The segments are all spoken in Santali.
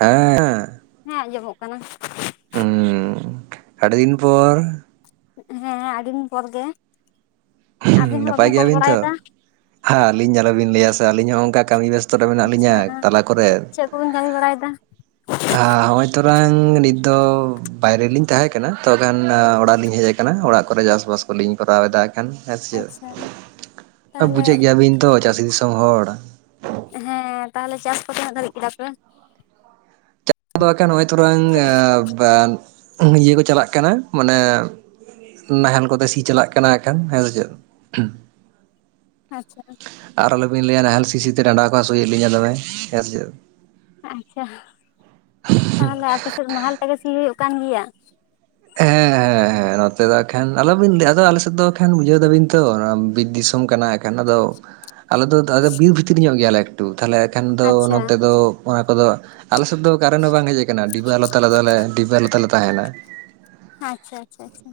ᱦᱮᱸᱼᱼ ᱦᱮᱸ ᱟᱸᱡᱚᱢᱚᱜ ᱠᱟᱱᱟ᱾ ᱦᱩᱸ ᱟᱹᱰᱤ ᱫᱤᱱ ᱯᱚᱨ? ᱦᱮᱸ ᱟᱹᱰᱤ ᱫᱤᱱ ᱯᱚᱨ ᱜᱮ ᱟᱹᱵᱤᱱ ᱦᱚᱸ ᱱᱟᱯᱟᱭ ᱵᱟᱹᱵᱤᱱ ᱠᱚᱞ ᱜᱮᱭᱟᱵᱤᱱ ᱵᱟᱲᱟᱭᱮᱫᱟ? ᱛᱚ? ᱦᱮᱸ ᱟᱹᱞᱤᱧ ᱟᱞᱚ ᱵᱤᱱ ᱞᱟᱹᱭᱟ ᱥᱮ ᱟᱹᱞᱤᱧ ᱦᱚᱸ ᱚᱱᱠᱟ ᱠᱟᱹᱢᱤ ᱵᱮᱥᱛᱚ ᱨᱮ ᱢᱮᱱᱟᱜ ᱞᱤᱧᱟ ᱟᱪᱪᱷᱟ ᱛᱟᱞᱟ ᱠᱚᱨᱮᱼᱼ ᱪᱮᱫ ᱠᱚ ᱵᱤᱱ ᱠᱟᱹᱢᱤ ᱵᱟᱲᱟᱭᱮᱫᱟ? ᱟ ᱦᱚᱸᱜᱼᱚᱭ ᱛᱚᱨᱟᱝ ᱱᱤᱛ ᱫᱚ ᱵᱟᱭᱨᱮ ᱞᱤᱧ ᱛᱟᱦᱮᱸ ᱠᱟᱱᱟ ᱛᱚ ᱠᱷᱟᱱ ᱚᱲᱟᱜ ᱞᱤᱧ ᱦᱮᱡ ᱟᱠᱟᱱᱟ᱾ ᱠᱟᱱᱟ ᱚᱲᱟᱜ ᱠᱚᱨᱮ ᱪᱟᱥ ᱵᱟᱥ ᱠᱚ ᱞᱤᱧ ᱠᱚᱨᱟᱣ ᱮᱫᱟ᱾ ᱠᱷᱟᱱ ᱦᱮᱸ ᱥᱮ ᱟᱪᱪᱷᱟ ᱛᱟᱦᱚᱞᱮ ᱵᱩᱡᱷᱮᱜ ᱜᱮᱭᱟ ᱵᱤᱱ ᱛᱚ ᱪᱟᱹᱥᱤ ᱫᱤᱥᱚᱢ ᱦᱚᱲ᱾ ᱦᱮᱸ ᱛᱟᱦᱚᱞᱮ ᱪᱟᱥ ᱠᱚ ᱛᱤᱱᱟᱹᱜ ᱫᱷᱟᱹᱨᱤᱡ ᱠᱮᱫᱟ ᱯᱮ ᱟᱫᱚ ᱮᱠᱷᱟᱱ ᱱᱚᱜᱼᱚᱭ ᱛᱚᱨᱟᱝ [unintelligible] ᱤᱭᱟᱹ ᱠᱚ ᱪᱟᱞᱟᱜ ᱠᱟᱱᱟ ᱢᱟᱱᱮ ᱱᱟᱦᱮᱞ ᱠᱚᱛᱮ ᱥᱤ ᱪᱟᱞᱟᱜ ᱠᱟᱱᱟ ᱮᱠᱷᱮᱱ ᱦᱮᱸ ᱥᱮ ᱪᱮᱫ ᱟᱪᱪᱷᱟ ᱟᱨ ᱟᱞᱚ ᱵᱤᱱ ᱞᱟᱹᱭᱟ ᱱᱟᱦᱮᱞ ᱥᱤ ᱥᱤ ᱛᱮ ᱰᱟᱸᱰᱟ ᱠᱚ ᱦᱟᱹᱥᱩᱭᱮᱫ ᱞᱤᱧᱟᱹ ᱫᱚᱢᱮ ᱦᱮᱸ ᱥᱮ ᱪᱮᱫ ᱟᱪᱪᱷᱟ ᱛᱟᱦᱚᱞᱮ ᱟᱯᱮ ᱥᱮᱫ ᱱᱟᱦᱮᱞ ᱛᱮᱜᱮ ᱥᱤ ᱦᱩᱭᱩᱜ ᱠᱟᱱ ᱜᱮᱭᱟ᱾ ᱦᱮᱸ ᱦᱮᱸ ᱦᱮᱸᱜ ᱦᱮᱸ ᱱᱚᱛᱮ ᱫᱚ ᱮᱠᱷᱟᱱ ᱟᱞᱚ ᱵᱤᱱ ᱞᱟᱹᱭ ᱟᱫᱚ ᱟᱞᱮ ᱥᱮᱫ ᱫᱚ ᱠᱷᱟᱱ ᱵᱩᱡᱷᱟᱹᱣ ᱫᱟᱹᱵᱤᱱ ᱛᱚ ᱱᱚᱣᱟ ᱵᱤᱨ ᱫᱤᱥᱚᱢ ᱠᱟᱱᱟ ᱮᱠᱷᱟᱱ ᱟᱫᱚ ᱟᱞᱮ ᱫᱚ ᱟᱫᱚ ᱵᱤᱨ ᱵᱷᱤᱛᱨᱤ ᱧᱚᱜ ᱜᱮᱭᱟᱞᱮ ᱮᱠᱴᱩ ᱛᱟᱦᱞᱮ ᱮᱠᱷᱮᱱ ᱫᱚ ᱟᱪᱪᱷᱟ ᱱᱚᱛᱮ ᱫᱚ ᱚᱱᱟ ᱠᱚᱫᱚ ᱟᱞᱮ ᱥᱮᱫ ᱫᱚ ᱠᱟᱨᱮᱱᱴ ᱦᱚᱸ ᱵᱟᱝ ᱦᱮᱡ ᱟᱠᱟᱱᱟ ᱰᱤᱵᱟᱹ ᱟᱞᱚ ᱛᱮᱞᱮ ᱫᱚᱞᱮ ᱰᱤᱵᱟᱹ ᱟᱞᱚ ᱛᱮᱞᱮ ᱛᱟᱦᱮᱱᱟ᱾ ᱟᱪᱪᱷᱟ ᱟᱪᱪᱷᱟ ᱟᱪᱪᱷᱟ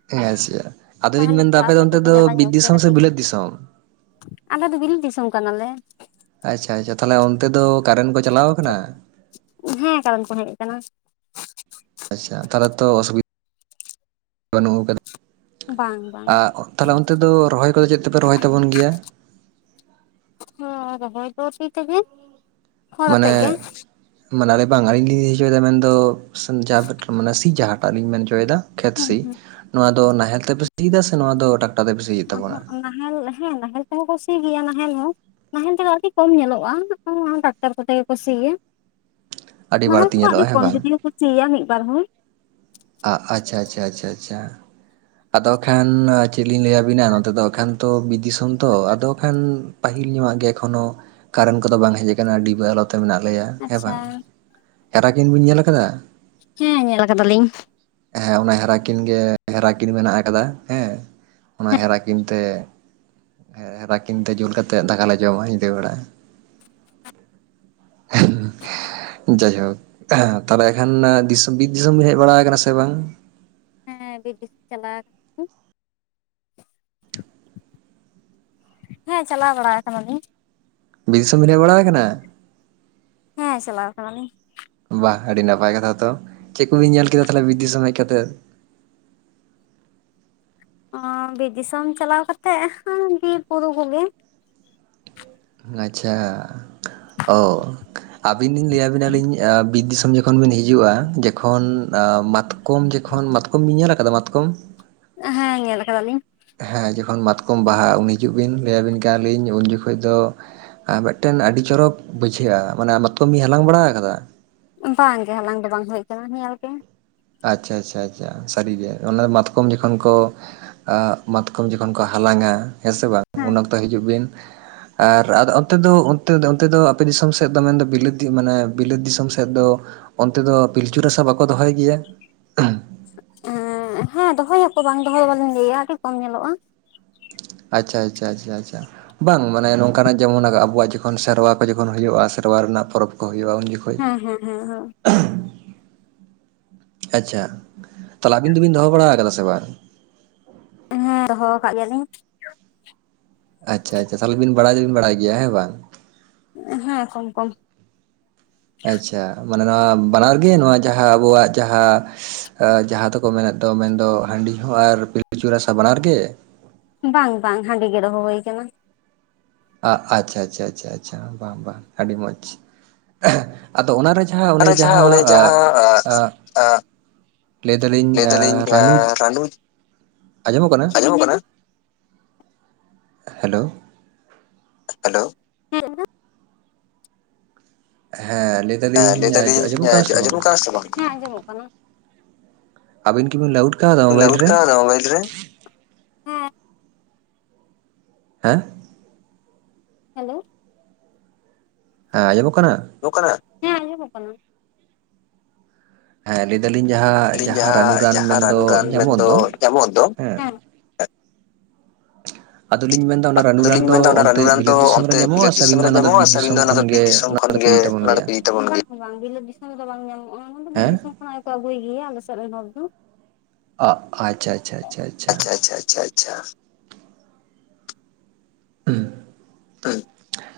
[unintelligible] ᱟᱫᱚ ᱞᱤᱧ ᱛᱟᱦᱚᱞᱮ ᱢᱮᱱᱫᱟ ᱛᱚ ᱟᱯᱮ ᱫᱚ ᱚᱱᱛᱮ ᱥᱮᱫ ᱫᱚ ᱡᱟᱞᱟ ᱵᱤᱨ ᱧᱚᱜ ᱜᱮᱭᱟ ᱫᱤᱥᱚᱢ ᱥᱮ ᱠᱟᱹᱴᱤᱡ ᱵᱤᱞᱟᱹᱛ ᱫᱤᱥᱚᱢ ᱟᱞᱮ ᱫᱚ ᱵᱤᱞᱤᱛ ᱫᱤᱥᱚᱢ ᱠᱟᱱᱟ ᱞᱮ ᱟᱪᱪᱷᱟ ᱟᱪᱪᱷᱟ ᱛᱟᱦᱚᱞᱮ ᱚᱱᱛᱮ ᱫᱚ ᱠᱟᱨᱮᱱᱴ ᱠᱚ ᱪᱟᱞᱟᱣ ᱟᱠᱟᱱᱟ᱾ ᱦᱮᱸ ᱠᱟᱨᱮᱱᱴ ᱠᱚ ᱦᱮᱡ ᱟᱠᱟᱱᱟ᱾ ᱟᱪᱪᱷᱟ ᱛᱟᱦᱚᱞᱮ ᱛᱚ ᱚᱥᱩᱵᱤᱫ ᱵᱟᱹᱱᱩᱜ ᱟᱠᱟᱫᱟ ᱵᱟᱝ ᱵᱟᱝ [unintelligible] ᱛᱟᱦᱚᱞᱮ ᱚᱱᱛᱮ ᱫᱚ ᱨᱚᱦᱚᱭ ᱠᱚᱫᱚ ᱪᱮᱫ ᱛᱮᱯᱮ ᱨᱚᱦᱚᱭ ᱛᱟᱵᱚᱱ ᱜᱮᱭᱟ ᱦᱮᱸ ᱨᱚᱦᱚᱭ ᱫᱚ ᱥᱤ ᱛᱮᱜᱮ ᱦᱚᱲ ᱢᱟᱱᱮ ᱟᱛᱮᱫ ᱜᱮ ᱢᱟᱱ ᱟᱞᱮ ᱵᱟᱝ ᱟᱹᱞᱤᱧ ᱞᱤᱧ ᱟᱹᱭᱠᱟᱹᱣ ᱫᱟ ᱢᱮᱱ ᱫᱚ ᱥᱮᱱ ᱡᱟᱦᱟᱸ ᱢᱟᱱᱮ ᱥᱤ ᱡᱟᱦᱟᱸᱴᱟᱜ ᱞᱤᱧ ᱢᱮᱱ ᱚᱪᱚᱭ ᱮᱫᱟ [unintelligible] ᱠᱷᱮᱛ ᱦᱩᱸ ᱥᱤ ᱦᱩᱸ ᱱᱚᱣᱟ ᱫᱚ ᱱᱟᱦᱮᱞ ᱛᱮᱯᱮ ᱥᱤᱫᱟ ᱥᱮ ᱱᱚᱣᱟ ᱫᱚ ᱴᱟᱠ ᱟᱺᱦᱟᱺᱜ ᱱᱟᱦᱮᱞ ᱦᱮᱸ ᱱᱟᱦᱮᱞ ᱛᱮᱦᱚᱸ ᱠᱚ ᱥᱤ ᱜᱮᱭᱟ ᱱᱟᱦᱮᱞ ᱦᱚᱸ ᱱᱟᱦᱮᱞ ᱛᱮᱦᱚᱸ ᱟᱹᱰᱤ ᱠᱚᱢ ᱧᱮᱞᱚᱜᱼᱟ᱾ ᱚᱱᱟ ᱴᱟᱠᱴᱟᱨ ᱠᱚᱛᱮ ᱜᱮ ᱠᱚ ᱥᱤ ᱜᱮᱭᱟ᱾ ᱟᱹᱰᱤ ᱱᱟᱦᱮᱞ ᱵᱟᱹᱲᱛᱤ ᱛᱮ ᱦᱚᱸ ᱟᱹᱰᱤ ᱧᱮᱞᱚᱜᱼᱟ ᱦᱮᱸ ᱠᱚᱢ ᱵᱟᱝ ᱡᱩᱫᱤ ᱠᱚ ᱥᱤᱭᱟ ᱢᱤᱫ ᱵᱟᱨ ᱦᱚᱲ [unintelligible] ᱟ ᱟᱪᱪᱷᱟ ᱟᱪᱪᱷᱟ ᱟᱪᱷᱟ ᱟᱪᱷᱟ ᱟᱫᱚ ᱠᱷᱟᱱ ᱪᱮᱫ ᱞᱤᱧ ᱞᱟᱹᱭᱟᱵᱤᱱᱟ ᱱᱚᱛᱮ ᱫᱚ ᱮᱠᱷᱟᱱ ᱛᱚ ᱵᱤᱨ ᱫᱤᱥᱚᱢ ᱛᱚ ᱟᱫᱚ ᱠᱷᱟᱱ ᱯᱟᱹᱦᱤᱞ ᱧᱚᱜᱼᱟᱜ ᱜᱮ ᱮᱠᱷᱚᱱᱳ ᱠᱟᱨᱮᱱᱴ ᱠᱚᱫᱚ ᱵᱟᱝ ᱦᱮᱡ ᱟᱠᱟᱱᱟ ᱰᱤᱵᱟᱹ ᱟᱞᱚᱛ ᱛᱚ ᱢᱮᱱᱟᱜ ᱞᱮᱭᱟ ᱦᱮᱸ ᱟᱪᱪᱷᱟ ᱵᱟᱝ ᱦᱮᱨᱟ ᱠᱤᱱ ᱵᱤᱱ ᱧᱮᱞ ᱟᱠᱟᱫᱟ ᱦᱮᱸ ᱧᱮᱞ ᱟᱠᱟᱫᱟ ᱞᱤᱧ ᱦᱮᱸ ᱚᱱᱟ ᱦᱮᱨᱟ ᱠᱤᱱ ᱜᱮ ᱦᱮᱨᱟ ᱠᱤᱱ ᱢᱮᱱᱟᱜ ᱟᱠᱟᱫᱟ ᱦᱮᱸ ᱚᱱᱟ ᱦᱮᱸ ᱦᱮᱨᱟ ᱠᱤᱱ ᱛᱮ ᱦᱮᱨᱟ ᱠᱤᱱ ᱛᱮ ᱡᱩᱞ ᱠᱟᱛᱮᱫ ᱫᱟᱠᱟᱞᱮ ᱡᱚᱢᱟ ᱧᱤᱫᱟᱹ ᱵᱮᱲᱟ [unintelligible] ᱡᱟᱭᱦᱳᱠ [unintelligible] ᱛᱟᱦᱞᱮ ᱮᱠᱷᱟᱱ ᱫᱤᱥ ᱵᱤᱨ ᱫᱤᱥᱚᱢ ᱵᱮᱱ ᱦᱮᱡ ᱵᱟᱲᱟ ᱟᱠᱟᱱᱟ ᱥᱮ ᱵᱟᱝ ᱦᱮᱸ ᱵᱤᱨ ᱫᱤᱥᱚᱢ ᱪᱟᱞᱟᱣ ᱜᱤ [inaudible] ᱦᱮᱸ ᱪᱟᱞᱟᱣ ᱵᱟᱲᱟ ᱟᱠᱟᱱᱟ ᱞᱤᱧ ᱵᱤᱨ ᱫᱤᱥᱚᱢ ᱵᱮᱱ ᱦᱮᱡ ᱵᱟᱲᱟ ᱟᱠᱟᱱᱟ᱾ ᱦᱮᱸ ᱪᱟᱞᱟᱣ ᱟᱠᱟᱱᱟ ᱞᱤᱧ ᱵᱟᱦ ᱟᱹᱰᱤ ᱱᱟᱯᱟᱭ ᱠᱟᱛᱷᱟ ᱛᱚ ᱪᱮᱫ ᱠᱚᱵᱤᱱ ᱧᱮᱞ ᱠᱮᱫᱟ ᱛᱟᱦᱚᱞᱮ ᱵᱤᱫ ᱫᱤᱥᱚᱢ ᱦᱮᱡ ᱠᱟᱛᱮ ᱚᱸ ᱵᱤᱨ ᱫᱤᱥᱚᱢ ᱪᱟᱞᱟᱣ ᱠᱟᱛᱮᱜ ᱦᱟᱺᱜ ᱵᱤᱨ ᱵᱩᱨᱩ ᱠᱚᱜᱮ ᱟᱪᱪᱷᱟ ᱚ ᱟᱹᱵᱤᱱ ᱞᱤᱧ ᱞᱟᱹᱭᱟᱵᱤᱱᱟ ᱞᱤᱧ ᱵᱤᱫ ᱫᱤᱥᱚᱢ ᱡᱚᱠᱷᱚᱱ ᱵᱤᱱ ᱦᱤᱡᱩᱜᱼᱟ᱾ ᱡᱚᱠᱷᱚᱱ ᱟ ᱢᱟᱛ ᱠᱚᱢ ᱡᱚᱠᱷᱚᱱ ᱢᱟᱛᱠᱚᱢ ᱵᱤᱱ ᱧᱮᱞ ᱟᱠᱟᱫᱟ ᱢᱟᱛᱠᱚᱢ ᱦᱮᱸ ᱧᱮᱞ ᱟᱠᱟᱫᱟ ᱞᱤᱧ ᱦᱮᱸ ᱡᱚᱠᱷᱚᱱ ᱢᱟᱛᱠᱚᱢ ᱵᱟᱦᱟᱜ ᱩᱱ ᱦᱤᱡᱩᱜ ᱵᱤᱱ ᱞᱟᱹᱭ ᱟᱹᱵᱤᱱ ᱠᱟᱱᱟ ᱞᱤᱧ ᱩᱱ ᱡᱚᱠᱷᱚᱡ ᱫᱚ ᱟᱨ ᱢᱤᱫᱴᱮᱱ ᱟᱹᱰᱤ ᱪᱚᱨᱚᱠ ᱵᱩᱡᱷᱟᱹᱜᱼᱟ ᱢᱟᱱᱮ ᱢᱟᱛᱚᱢᱤᱧ ᱦᱟᱞᱟᱝ ᱵᱟᱲᱟ ᱟᱠᱟᱫᱟ? ᱵᱟᱝᱜᱮ ᱦᱟᱞᱟᱝ ᱫᱚ ᱵᱟᱝ ᱦᱩᱭ ᱟᱠᱟᱱᱟ ᱧᱮᱮᱞ ᱜᱮ᱾ ᱟᱪᱪᱷᱟ ᱟᱪᱪᱷᱟ ᱟᱪᱪᱷᱟ ᱥᱟᱹᱨᱤ ᱜᱮ ᱚᱱᱟ ᱢᱟᱛᱠᱚᱢ ᱡᱚᱠᱷᱚᱱ ᱠᱚ ᱟᱸᱜ ᱢᱟᱛᱠᱚᱢ ᱡᱚᱠᱷᱚᱱ ᱠᱚ ᱦᱟᱞᱟᱝᱼᱟ ᱦᱮᱸ ᱥᱮ ᱵᱟᱝ ᱦᱮᱸ ᱩᱱ ᱚᱠᱛᱚ ᱦᱤᱡᱩᱜ ᱵᱤᱱ ᱟᱨ ᱚᱱᱛᱮ ᱫᱚ ᱚᱱᱛᱮ ᱫᱚ ᱚᱱᱛᱮ ᱫᱚ ᱟᱯᱮ ᱫᱤᱥᱚᱢ ᱥᱮᱫ ᱫᱚ ᱢᱮᱱᱫᱚ ᱵᱤᱞᱟᱹᱛᱤ ᱢᱟᱱᱮ ᱵᱤᱞᱟᱹᱛ ᱫᱤᱥᱚᱢ ᱥᱮᱫ ᱫᱚ ᱚᱱᱛᱮ ᱫᱚ ᱯᱤᱞᱪᱩ ᱨᱟᱥᱟ ᱵᱟᱠᱚ ᱫᱚᱦᱚᱭ ᱜᱮᱭᱟ? ᱦᱮᱸ ᱫᱚᱦᱚᱭᱟᱠᱚ ᱵᱟᱝ ᱫᱚᱦᱚ ᱵᱟᱞᱤᱧ ᱞᱟᱹᱭᱟ ᱟᱹᱰᱤ ᱠᱚᱢ ᱧᱮᱞᱚᱜᱼᱟ᱾ ᱟᱪᱪᱷᱟ ᱟᱪᱪᱷᱟ ᱟᱪᱪᱷᱟ ᱟᱪᱪᱷᱟ᱾ ᱵᱟᱝ ᱢᱟᱱᱮ ᱱᱚᱝᱠᱟᱱᱟᱜ ᱡᱮᱢᱚᱱ ᱟᱵᱚᱣᱟᱜ ᱡᱚᱠᱷᱚᱱ ᱥᱮᱨᱣᱟ ᱠᱚ ᱡᱚᱠᱷᱚᱱ ᱦᱩᱭᱩᱜᱼᱟ ᱥᱮᱨᱣᱟ ᱨᱮᱱᱟᱜ ᱯᱚᱨᱚᱵᱽ ᱠᱚ ᱦᱩᱭᱩᱜᱼᱟ ᱩᱱ ᱡᱚᱠᱷᱚᱱ ᱦᱮᱸ ᱦᱮᱸ ᱦᱮᱸ ᱦᱮᱸ᱾ ᱟᱪᱪᱷᱟ ᱛᱟᱦᱚᱞᱮ ᱟᱵᱤᱱ ᱫᱚᱵᱤᱱ ᱫᱚᱦᱚ ᱵᱟᱲᱟᱠᱟᱫᱟ ᱥᱮ ᱵᱟᱝ? ᱦᱮᱸ ᱫᱚᱦᱚ ᱟᱠᱟᱫ ᱜᱮᱭᱟᱞᱤᱧ᱾ ᱟᱪᱪᱷᱟ ᱟᱪᱪᱷᱟ ᱛᱟᱦᱚᱞᱮ ᱵᱤᱱ ᱵᱟᱲᱟᱭ ᱫᱚᱵᱤᱱ ᱵᱟᱲᱟᱭ ᱜᱮᱭᱟ ᱦᱮᱸ ᱵᱟᱝ? ᱦᱮᱸ ᱠᱚᱢ ᱠᱚᱢ᱾ ᱟᱪᱪᱷᱟ ᱢᱟᱱᱮ ᱱᱚᱣᱟ ᱵᱟᱱᱟᱨ ᱜᱮ ᱱᱚᱣᱟ ᱡᱟᱦᱟᱸ ᱟᱵᱚᱣᱟᱜ ᱡᱟᱦᱟᱸ ᱡᱟᱸᱦᱟ ᱫᱚᱠᱚ ᱢᱮᱱᱮᱫ ᱫᱚ ᱢᱮᱱᱫᱚ ᱦᱟᱺᱰᱤ ᱦᱚᱸ ᱟᱨ ᱯᱤᱞᱩᱪᱩ ᱨᱟᱥᱟ ᱵᱟᱱᱟᱨ ᱜᱮ? ᱵᱟᱝ ᱵᱟᱝ ᱦᱟᱸᱰᱤ ᱜᱮ ᱫᱚᱦᱚ ᱦᱩᱭ ᱟᱠᱟᱱᱟ᱾ ᱟᱪᱪᱷᱟ ᱟᱪᱪᱷᱟ ᱟᱷᱟᱷᱟ ᱵᱟᱝ ᱵᱟᱝ ᱟᱹᱰᱤ ᱢᱚᱡᱽ᱾ ᱟᱫᱚ ᱚᱱᱟᱨᱮ ᱡᱟᱦᱟᱸ ᱚᱱᱮ ᱟᱨᱚ ᱡᱟᱦᱟᱸ ᱚᱱᱮ ᱡᱟᱦᱟᱸ ᱞᱟᱹᱭ ᱫᱟᱞᱤᱧ ᱨᱟᱱᱩ, ᱟᱸᱡᱚᱢᱚᱜ ᱠᱟᱱᱟ? ᱦᱮᱞᱳ ᱦᱮᱞᱳ ᱦᱮᱸ [inaudible] ᱦᱮᱸ ᱞᱟᱹᱭ ᱦᱮᱸ ᱞᱟᱹᱭ ᱫᱟᱞᱤᱧ ᱟᱸᱡᱚᱢᱚᱜ ᱠᱟᱱᱟ ᱥᱮ ᱵᱟᱝ ᱟᱸᱡᱚᱢᱚᱜ ᱠᱟᱱᱟ ᱥᱮ ᱵᱟᱝ? ᱦᱮᱸ ᱟᱡᱚᱢᱜ ᱠᱟᱱᱟ᱾ ᱟᱵᱤᱱ ᱠᱤᱵᱤᱱ ᱞᱟᱣᱩᱰ ᱟᱠᱟᱣᱫᱟ ᱢᱳᱵᱟᱭᱤᱞ ᱨᱮ? [unintelligible] ᱦᱮᱸ ᱦᱮᱸ ᱦᱮᱞᱳ ᱦᱮᱸ ᱟᱸᱡᱚᱢᱚᱜ ᱠᱟᱱᱟ? ᱠᱟᱱᱟ, ᱦᱮᱸ ᱟᱚᱢᱚᱜ ᱠᱟᱱᱟ᱾ ᱦᱮᱸ ᱞᱟᱹᱭ ᱫᱟᱞᱤᱧ ᱡᱟᱦᱟᱸ, ᱟᱹᱞᱤᱧ ᱡᱟᱦᱟᱸ ᱨᱟᱱᱩ ᱨᱟᱱ ᱡᱟᱦᱟᱸ ᱢᱮᱱᱫᱚ ᱨᱟᱱᱩ ᱨᱟᱱ ᱧᱟᱢᱚᱜ ᱢᱮᱱᱫᱚ ᱫᱚ ᱧᱟᱢᱚᱜ ᱫᱚ ᱦᱮᱸ ᱟᱫᱚᱞᱤᱧ ᱢᱮᱱᱫᱟ ᱚᱱᱟ ᱨᱟᱱᱩ ᱨᱟᱱ ᱟᱫᱚᱞᱤᱧ ᱫᱚ ᱢᱮᱱᱫᱟ ᱚᱱᱟ ᱚᱱᱛᱮ ᱨᱟᱱᱩ ᱨᱟᱱ ᱫᱚ ᱵᱤᱞᱟᱹᱛ ᱫᱤᱥᱚᱢ ᱨᱮ ᱚᱱᱛᱮ ᱧᱟᱢᱚᱜᱼᱟ ᱵᱤᱞᱟᱹᱛ ᱥᱮ ᱫᱤᱥᱚᱢ ᱟᱹᱵᱤᱱ ᱫᱚ ᱨᱮ ᱚᱱᱟ ᱫᱚ ᱧᱟᱢᱚᱜᱼᱟ ᱵᱤᱨ ᱥᱮ ᱟᱵᱤᱧ ᱫᱤᱥᱚᱢ ᱫᱚ ᱚᱱᱟ ᱫᱚ ᱠᱷᱚᱱ ᱵᱤᱨ ᱜᱮ ᱫᱤᱥᱚᱢ ᱚᱱᱟ ᱠᱷᱚᱱ ᱠᱷᱚᱱ ᱫᱚᱯᱮ ᱜᱮ ᱤᱫᱤ ᱛᱟᱵᱚᱱ ᱚᱱᱟ ᱜᱮᱭᱟ ᱫᱚᱯᱮ ᱤᱫᱤ ᱛᱟᱵᱚᱱ ᱜᱮᱭᱟ? ᱚᱝᱠᱟ ᱫᱚ ᱵᱟᱝ ᱵᱤᱞᱤᱛ ᱫᱤᱥᱚᱢ ᱨᱮᱫᱚ ᱵᱟᱝ ᱧᱟᱢᱚᱜᱼᱟ ᱵᱤᱨ ᱦᱮᱸ ᱫᱤᱥᱚᱢ [unintelligible] ᱟᱹᱜᱩᱭ ᱜᱮᱭᱟ ᱟᱞᱮ ᱥᱮᱜ ᱨᱮᱱ ᱦᱚᱲ ᱫᱚ᱾ ᱟᱜ ᱟᱪᱪᱷᱟ ᱟᱪᱪᱷᱟ ᱟᱪᱪᱷᱟ ᱟᱪᱪᱷᱟ᱾ ᱟᱪᱪᱷᱟ ᱟᱪᱪᱷᱟ ᱟᱪᱪᱷᱟ᱾ [unintelligible] [unintelligible]